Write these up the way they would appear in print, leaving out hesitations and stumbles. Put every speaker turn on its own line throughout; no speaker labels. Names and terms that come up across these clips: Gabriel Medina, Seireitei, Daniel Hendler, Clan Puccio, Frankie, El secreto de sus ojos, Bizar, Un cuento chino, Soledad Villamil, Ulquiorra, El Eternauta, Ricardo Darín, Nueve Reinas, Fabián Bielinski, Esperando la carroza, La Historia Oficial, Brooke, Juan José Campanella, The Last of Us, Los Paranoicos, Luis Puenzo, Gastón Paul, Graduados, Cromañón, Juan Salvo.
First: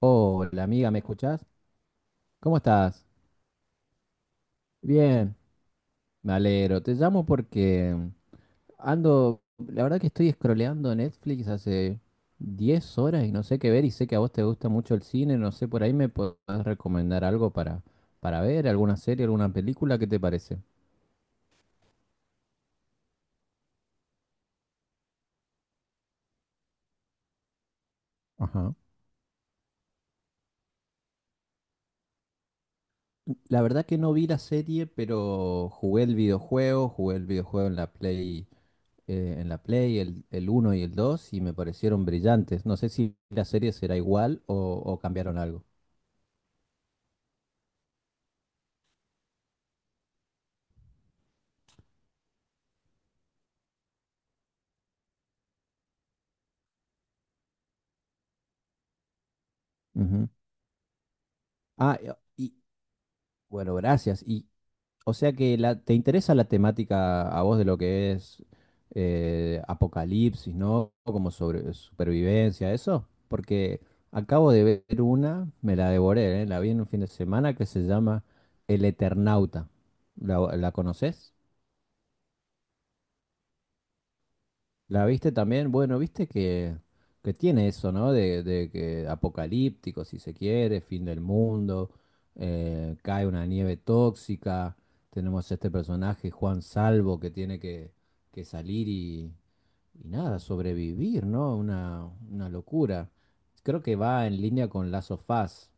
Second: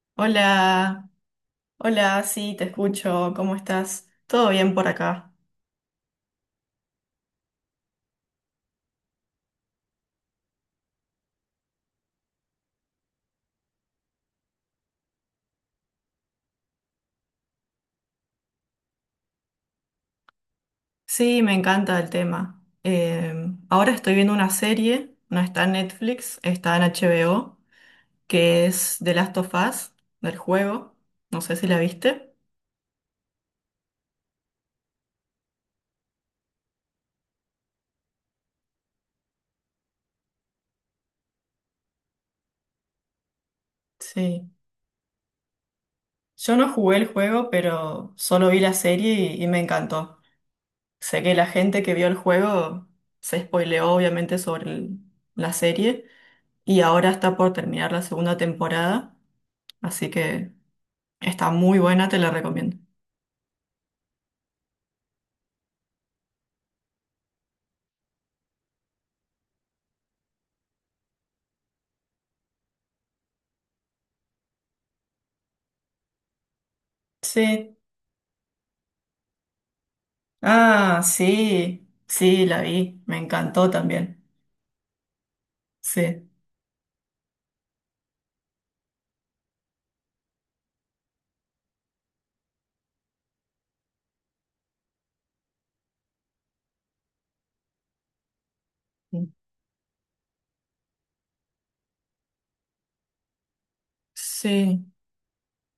Hola amiga, ¿me
Hola,
escuchás?
hola, sí,
¿Cómo
te
estás?
escucho, ¿cómo estás? ¿Todo bien por acá?
Bien, me alegro. Te llamo porque ando, la verdad que estoy scrolleando Netflix hace 10 horas y no sé qué ver, y sé que a vos te gusta mucho el cine, no sé, por ahí me podés recomendar algo para ver, alguna serie, alguna película, ¿qué te parece?
Sí, me encanta el tema. Ahora estoy viendo una serie, no está en Netflix, está en HBO, que
Ajá.
es The Last of Us, del juego. No sé si la viste.
La verdad que no vi la serie, pero jugué el videojuego en la Play, el uno y el dos, y me parecieron brillantes. No sé si la serie será igual
Sí,
o cambiaron algo.
yo no jugué el juego, pero solo vi la serie y, me encantó. Sé que la gente que vio el juego se spoileó obviamente sobre la serie y ahora está por terminar la segunda temporada, así
Ujú.
que... Está muy
Ah,
buena, te la
y y-
recomiendo.
bueno, gracias. Y, o sea que la, te interesa la temática a vos de lo que es apocalipsis, ¿no? Como sobre supervivencia, eso. Porque acabo de ver una, me la devoré, ¿eh? La vi en un fin de semana, que
Sí.
se llama El Eternauta. ¿La, la
Ah,
conoces?
sí, sí, la vi. Me encantó también.
¿La viste también? Bueno, viste
Sí.
que tiene eso, ¿no? De que apocalíptico, si se quiere, fin del mundo, cae una nieve tóxica, tenemos este personaje, Juan Salvo, que tiene que salir y nada, sobrevivir, ¿no? Una locura. Creo que va en línea
Sí.
con Lazo of Us.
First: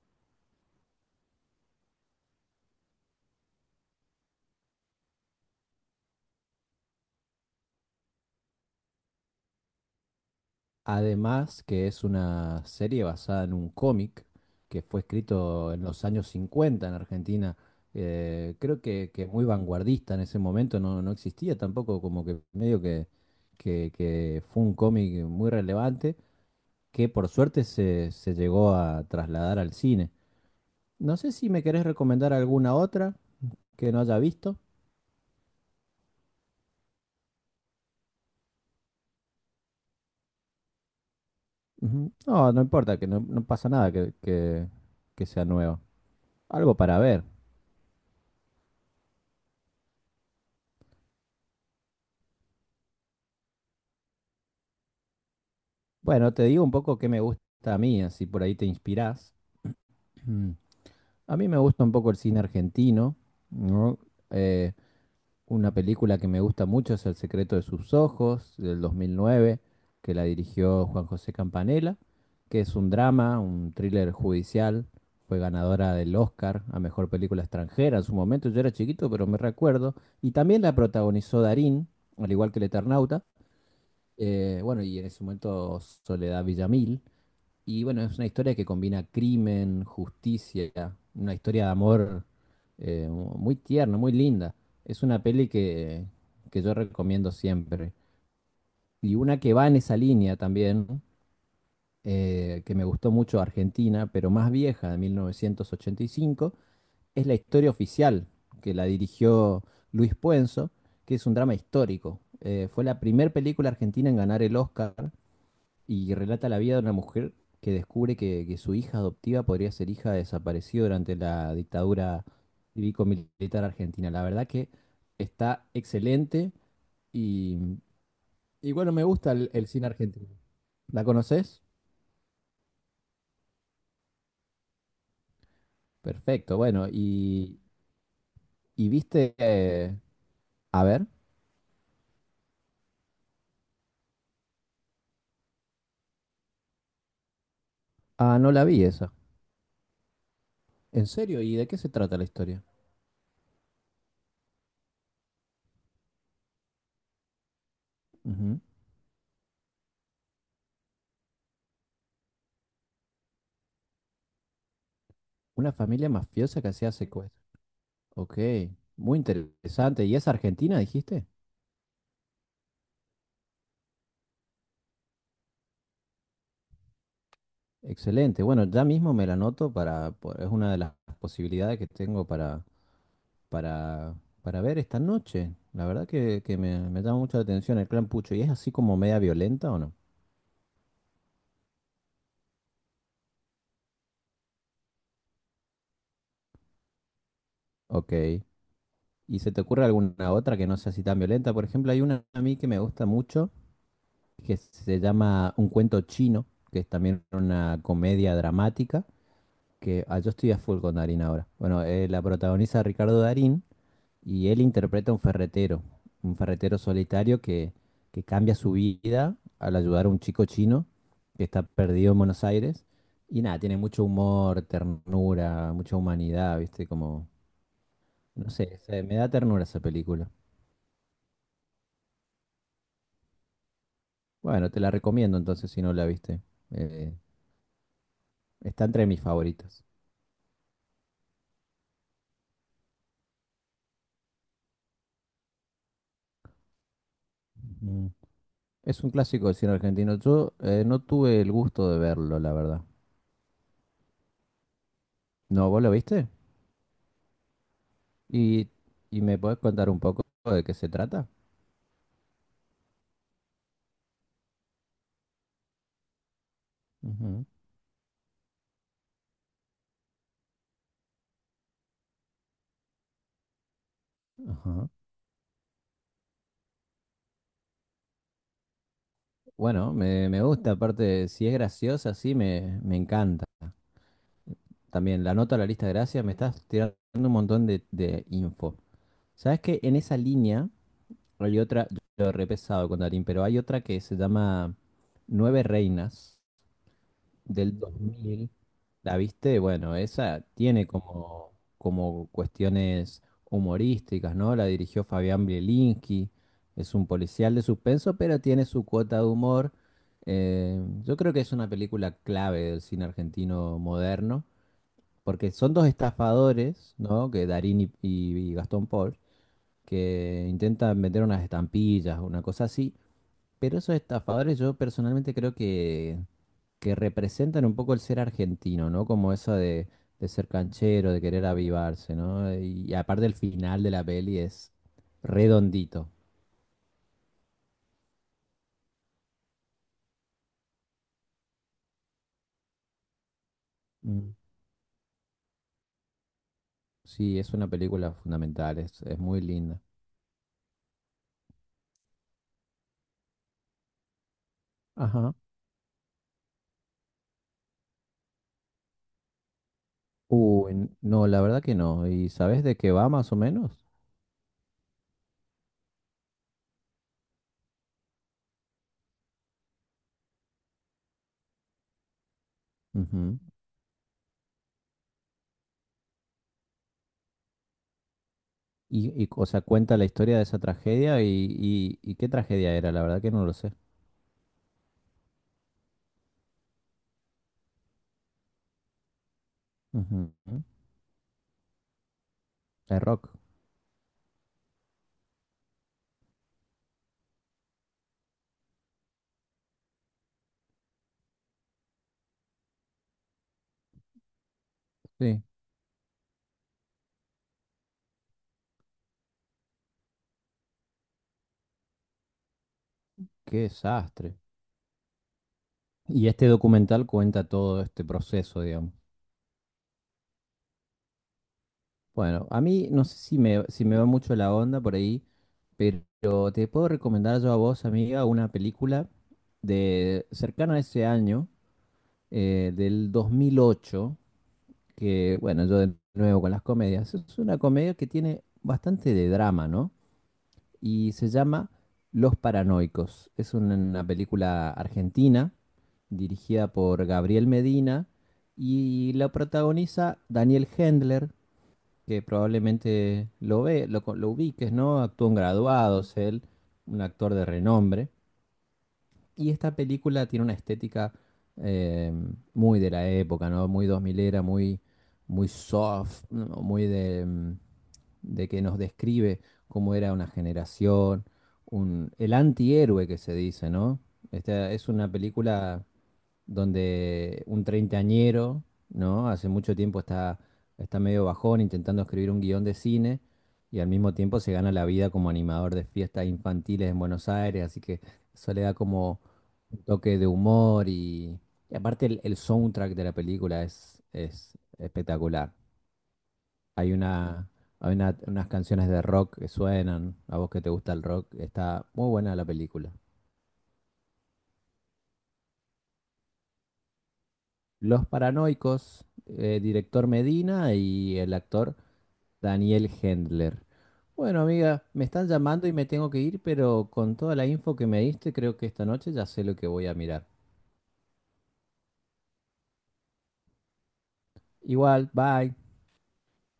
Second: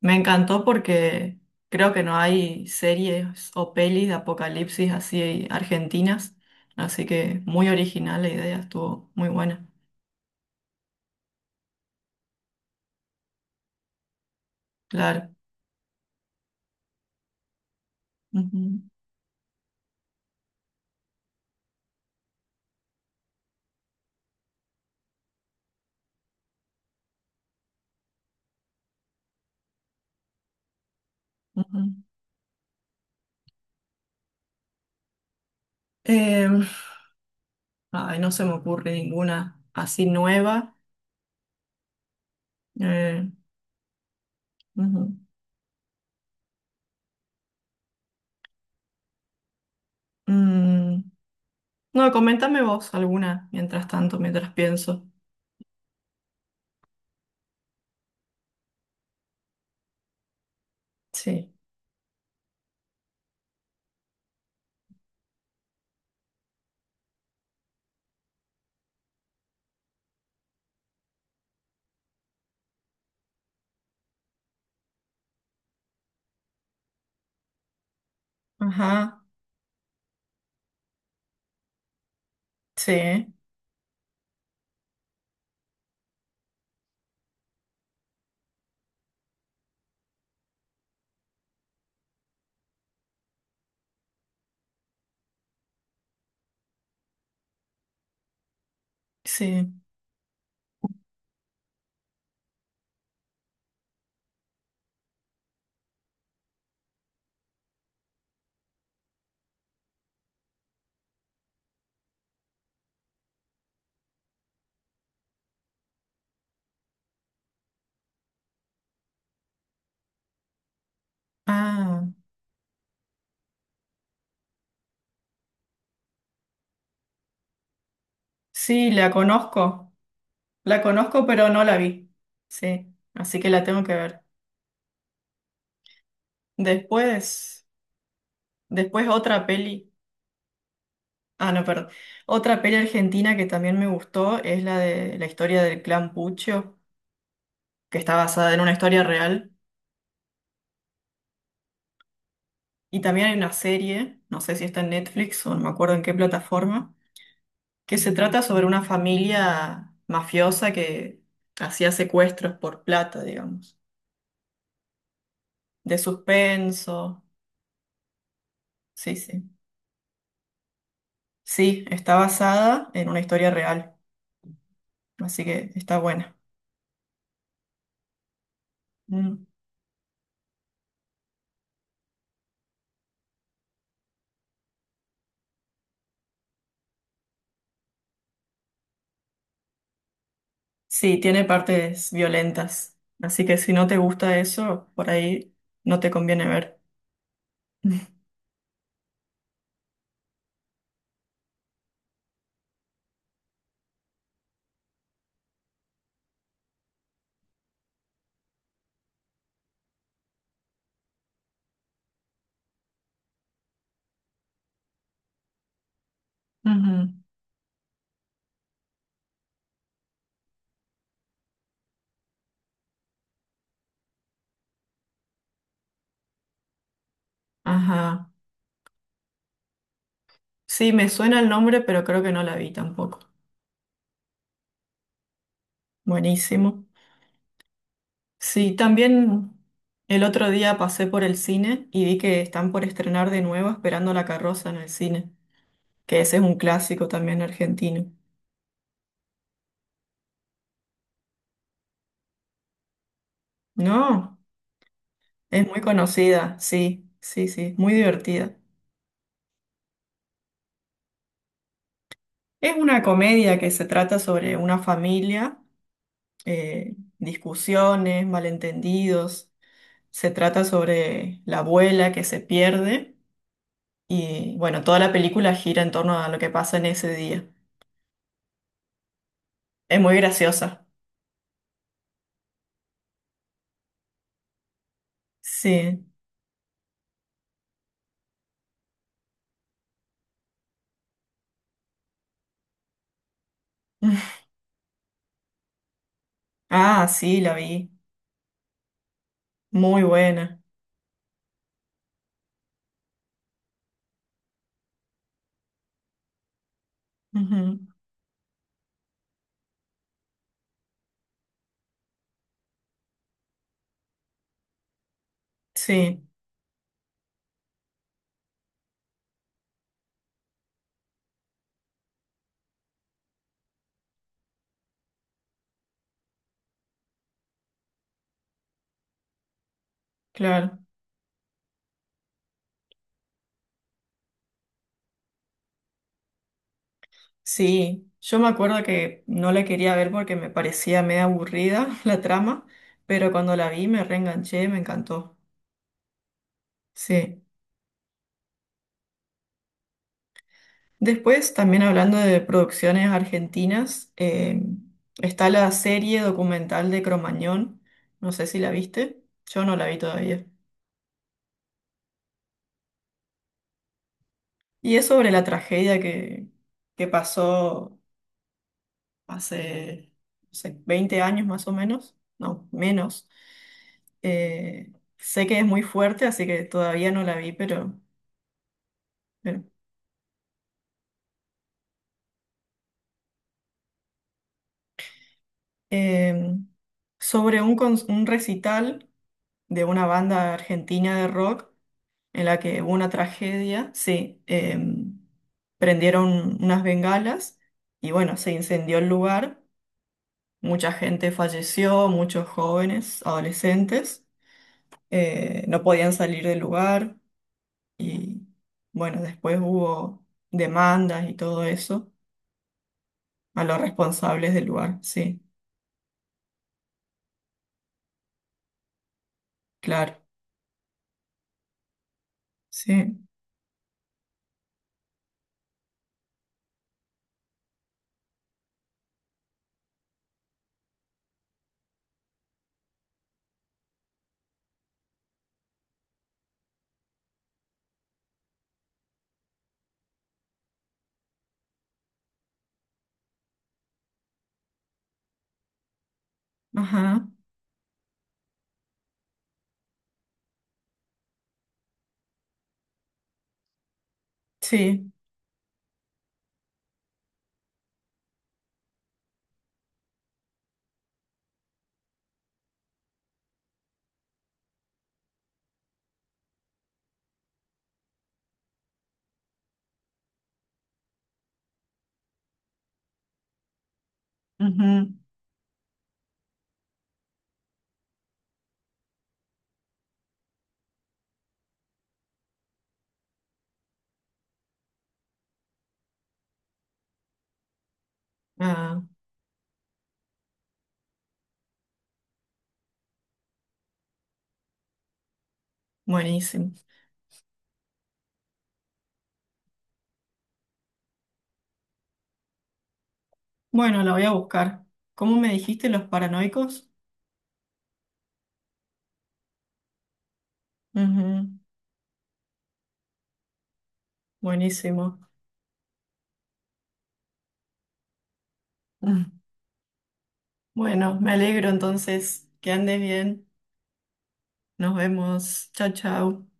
Me encantó porque creo que no hay series o pelis de apocalipsis así argentinas. Así que muy original la idea, estuvo muy buena.
Además, que es una serie basada en un cómic que fue
Claro.
escrito en los años 50 en Argentina. Creo
Ujú,
que muy vanguardista en ese momento, no, no existía tampoco, como que medio que, que fue un cómic muy relevante, que por suerte se, se llegó a trasladar al cine. No sé si me
ujú.
querés recomendar alguna otra que no haya visto.
Eh, Ay, no se me ocurre ninguna así nueva.
Ujú. No, no importa, que no,
Eh,
no pasa nada que,
Ujú.
que sea nueva. Algo para ver.
Mm. No, coméntame vos alguna mientras tanto, mientras pienso.
Bueno, te digo un poco qué me gusta a mí, así por ahí te inspirás. Mm. A mí
Sí.
me gusta un poco el cine argentino, ¿no? Eh, una película que me gusta mucho es El secreto de sus ojos, del 2009, que la dirigió Juan José Campanella, que es un drama, un thriller judicial. Fue ganadora del Oscar a mejor película extranjera en su momento. Yo era chiquito,
Ajá.
pero me recuerdo. Y también la protagonizó Darín, al igual que El Eternauta.
Sí.
Bueno, y en ese momento Soledad Villamil. Y bueno, es una historia que combina crimen, justicia, una historia de amor, muy tierna, muy linda. Es una peli que yo recomiendo siempre. Y una que va
Sí.
en esa línea también, que me gustó mucho, Argentina, pero más vieja, de 1985, es La Historia Oficial, que la dirigió Luis Puenzo, que es un drama histórico. Fue la primera película argentina en ganar el Oscar, y relata la vida de una mujer que descubre que su hija adoptiva podría ser hija de desaparecido durante la
Ah.
dictadura cívico-militar argentina. La verdad que está excelente, y, y
Sí,
bueno, me
la
gusta el cine
conozco.
argentino.
La
¿La
conozco, pero
conoces?
no la vi. Sí. Así que la tengo que ver.
Perfecto, bueno,
Después,
y viste,
otra peli.
a ver,
Ah, no, perdón. Otra peli argentina que también me gustó es la de la historia del clan Puccio, que está
ah,
basada
no
en
la
una
vi
historia
esa.
real.
¿En serio? ¿Y de qué se trata la historia?
Y también hay una serie, no sé si está en Netflix o no me acuerdo en qué plataforma, que se trata
Ujú.
sobre una familia mafiosa que hacía secuestros por plata, digamos.
Una
De
familia mafiosa que hacía
suspenso.
secuestro. Ok,
Sí,
muy
sí.
interesante. ¿Y es Argentina, dijiste?
Sí, está basada en una historia real, así que está buena.
Excelente. Bueno, ya mismo me la
Mm.
anoto para, po- es una de las posibilidades que tengo para, para ver esta noche. La verdad que me llama mucho la atención el clan Pucho. ¿Y es así como media violenta o no?
Sí, tiene partes violentas, así que si no te gusta eso, por ahí no te conviene ver.
Ok. ¿Y se te ocurre alguna otra que no sea así tan violenta? Por ejemplo, hay una a mí que me gusta mucho, que se llama Un cuento chino, que es también una comedia dramática, que ah, yo estoy a full con Darín ahora. Bueno, la protagoniza Ricardo Darín. Y él interpreta a un ferretero
Ujú.
solitario que cambia su vida al ayudar a un chico chino que está perdido en Buenos Aires. Y nada, tiene mucho humor, ternura, mucha humanidad, ¿viste? Como,
Ajá.
no sé, se- me da ternura esa película.
Sí, me suena el nombre, pero creo que no la vi tampoco.
Bueno, te la recomiendo entonces si no la viste.
Buenísimo.
Eh,
Sí,
Está entre mis
también
favoritas.
el otro día pasé por el cine y vi que están por estrenar de nuevo Esperando la carroza en el cine, que ese es un clásico también argentino.
Mm. Es un clásico del cine argentino. Yo no tuve el gusto de verlo, la verdad.
No, es
¿No,
muy
vos lo viste?
conocida, sí, sí, sí, muy divertida.
¿Y, y me podés contar un poco de qué se trata?
Es una comedia que se trata sobre una familia,
Ujú.
discusiones, malentendidos. Se trata sobre la abuela que se pierde y bueno,
Ajá.
toda la película gira en torno a lo que pasa en ese día.
Bueno,
Es muy
me gusta,
graciosa.
aparte, si es graciosa, sí, me encanta. También la nota a la lista de
Sí.
gracias, me estás tirando un montón de info. ¿Sabes que en esa línea hay otra? Yo lo he repesado con Darín, pero hay otra que se llama Nueve Reinas,
Ah, sí, la vi.
del 2000, ¿la viste? Bueno,
Muy
esa
buena.
tiene como, como cuestiones humorísticas, ¿no? La dirigió Fabián Bielinski, es un policial de
Ujú.
suspenso, pero tiene su cuota de humor. Yo creo que es una película clave del cine argentino moderno, porque son dos
Sí,
estafadores, ¿no? Que Darín y, y Gastón Paul, que intentan vender unas estampillas, una cosa así. Pero esos estafadores yo personalmente creo que representan un poco el ser argentino, ¿no? Como eso de ser
claro.
canchero, de querer avivarse, ¿no? Y, aparte el final de la peli es redondito.
Sí, yo me acuerdo que no la quería ver porque me parecía medio aburrida la trama, pero cuando la vi me
Mm.
reenganché, me encantó.
Sí,
Sí.
es una película fundamental, es muy linda.
Después, también hablando de producciones argentinas,
Ajá.
está la serie documental de Cromañón. No sé si la viste. Yo no la vi todavía.
Uy, no, la verdad que no. ¿Y sabes de qué va más o menos?
Y es sobre la tragedia que, pasó hace, no sé, 20 años más o menos, no, menos.
Ujú.
Eh, Sé que es muy fuerte, así que todavía no la vi, pero,
Y, o sea,
pero,
cuenta la historia de esa tragedia y qué tragedia era, la verdad que no lo sé.
eh, sobre un, un recital de una
Ujú.
banda argentina de rock en la que hubo
Es
una
rock.
tragedia, sí, prendieron unas bengalas y bueno, se incendió el lugar. Mucha gente falleció, muchos jóvenes, adolescentes,
Sí,
no podían salir del lugar. Y bueno, después hubo demandas y todo eso
qué
a los
desastre.
responsables del lugar. Sí,
Y este documental cuenta todo este proceso, digamos.
claro.
Bueno, a mí no sé
Sí.
si me, si me va mucho la onda por ahí, pero te puedo recomendar yo a vos, amiga, una película de cercana a ese año, del 2008, que bueno, yo de nuevo con las comedias, es una comedia que tiene bastante de drama, ¿no? Y se llama Los Paranoicos. Es una película argentina dirigida por
Ajá.
Gabriel Medina y la protagoniza Daniel Hendler, que probablemente lo ve, lo ubiques, ¿no?
Sí.
Actuó en Graduados, él, un actor de renombre. Y esta película tiene una estética, eh, muy de la época, ¿no? Muy dos milera, muy, muy soft, ¿no? Muy de, de que nos describe cómo era una generación, un, el antihéroe que se dice, ¿no? Esta es una
Ujú.
película donde un treintañero, ¿no? Hace mucho tiempo está, está medio bajón intentando escribir un guión de cine, y al mismo tiempo se gana la vida como animador de fiestas infantiles en Buenos Aires, así que eso le da
Ah,
como un toque de humor, y aparte el soundtrack de la película es espectacular.
buenísimo.
Hay una, unas canciones de rock que suenan, a vos que te gusta el rock, está muy buena la película.
Bueno, la voy a buscar. ¿Cómo me dijiste, los paranoicos?
Los Paranoicos, director Medina y el
Ujú.
actor Daniel Hendler. Bueno, amiga, me
Buenísimo.
están llamando y me tengo que ir, pero con toda la info que me diste, creo que esta noche
Mm.
ya sé lo que voy a mirar.
Bueno, me alegro entonces. Que andes bien. Nos
Igual, bye.
vemos. Chao, chao.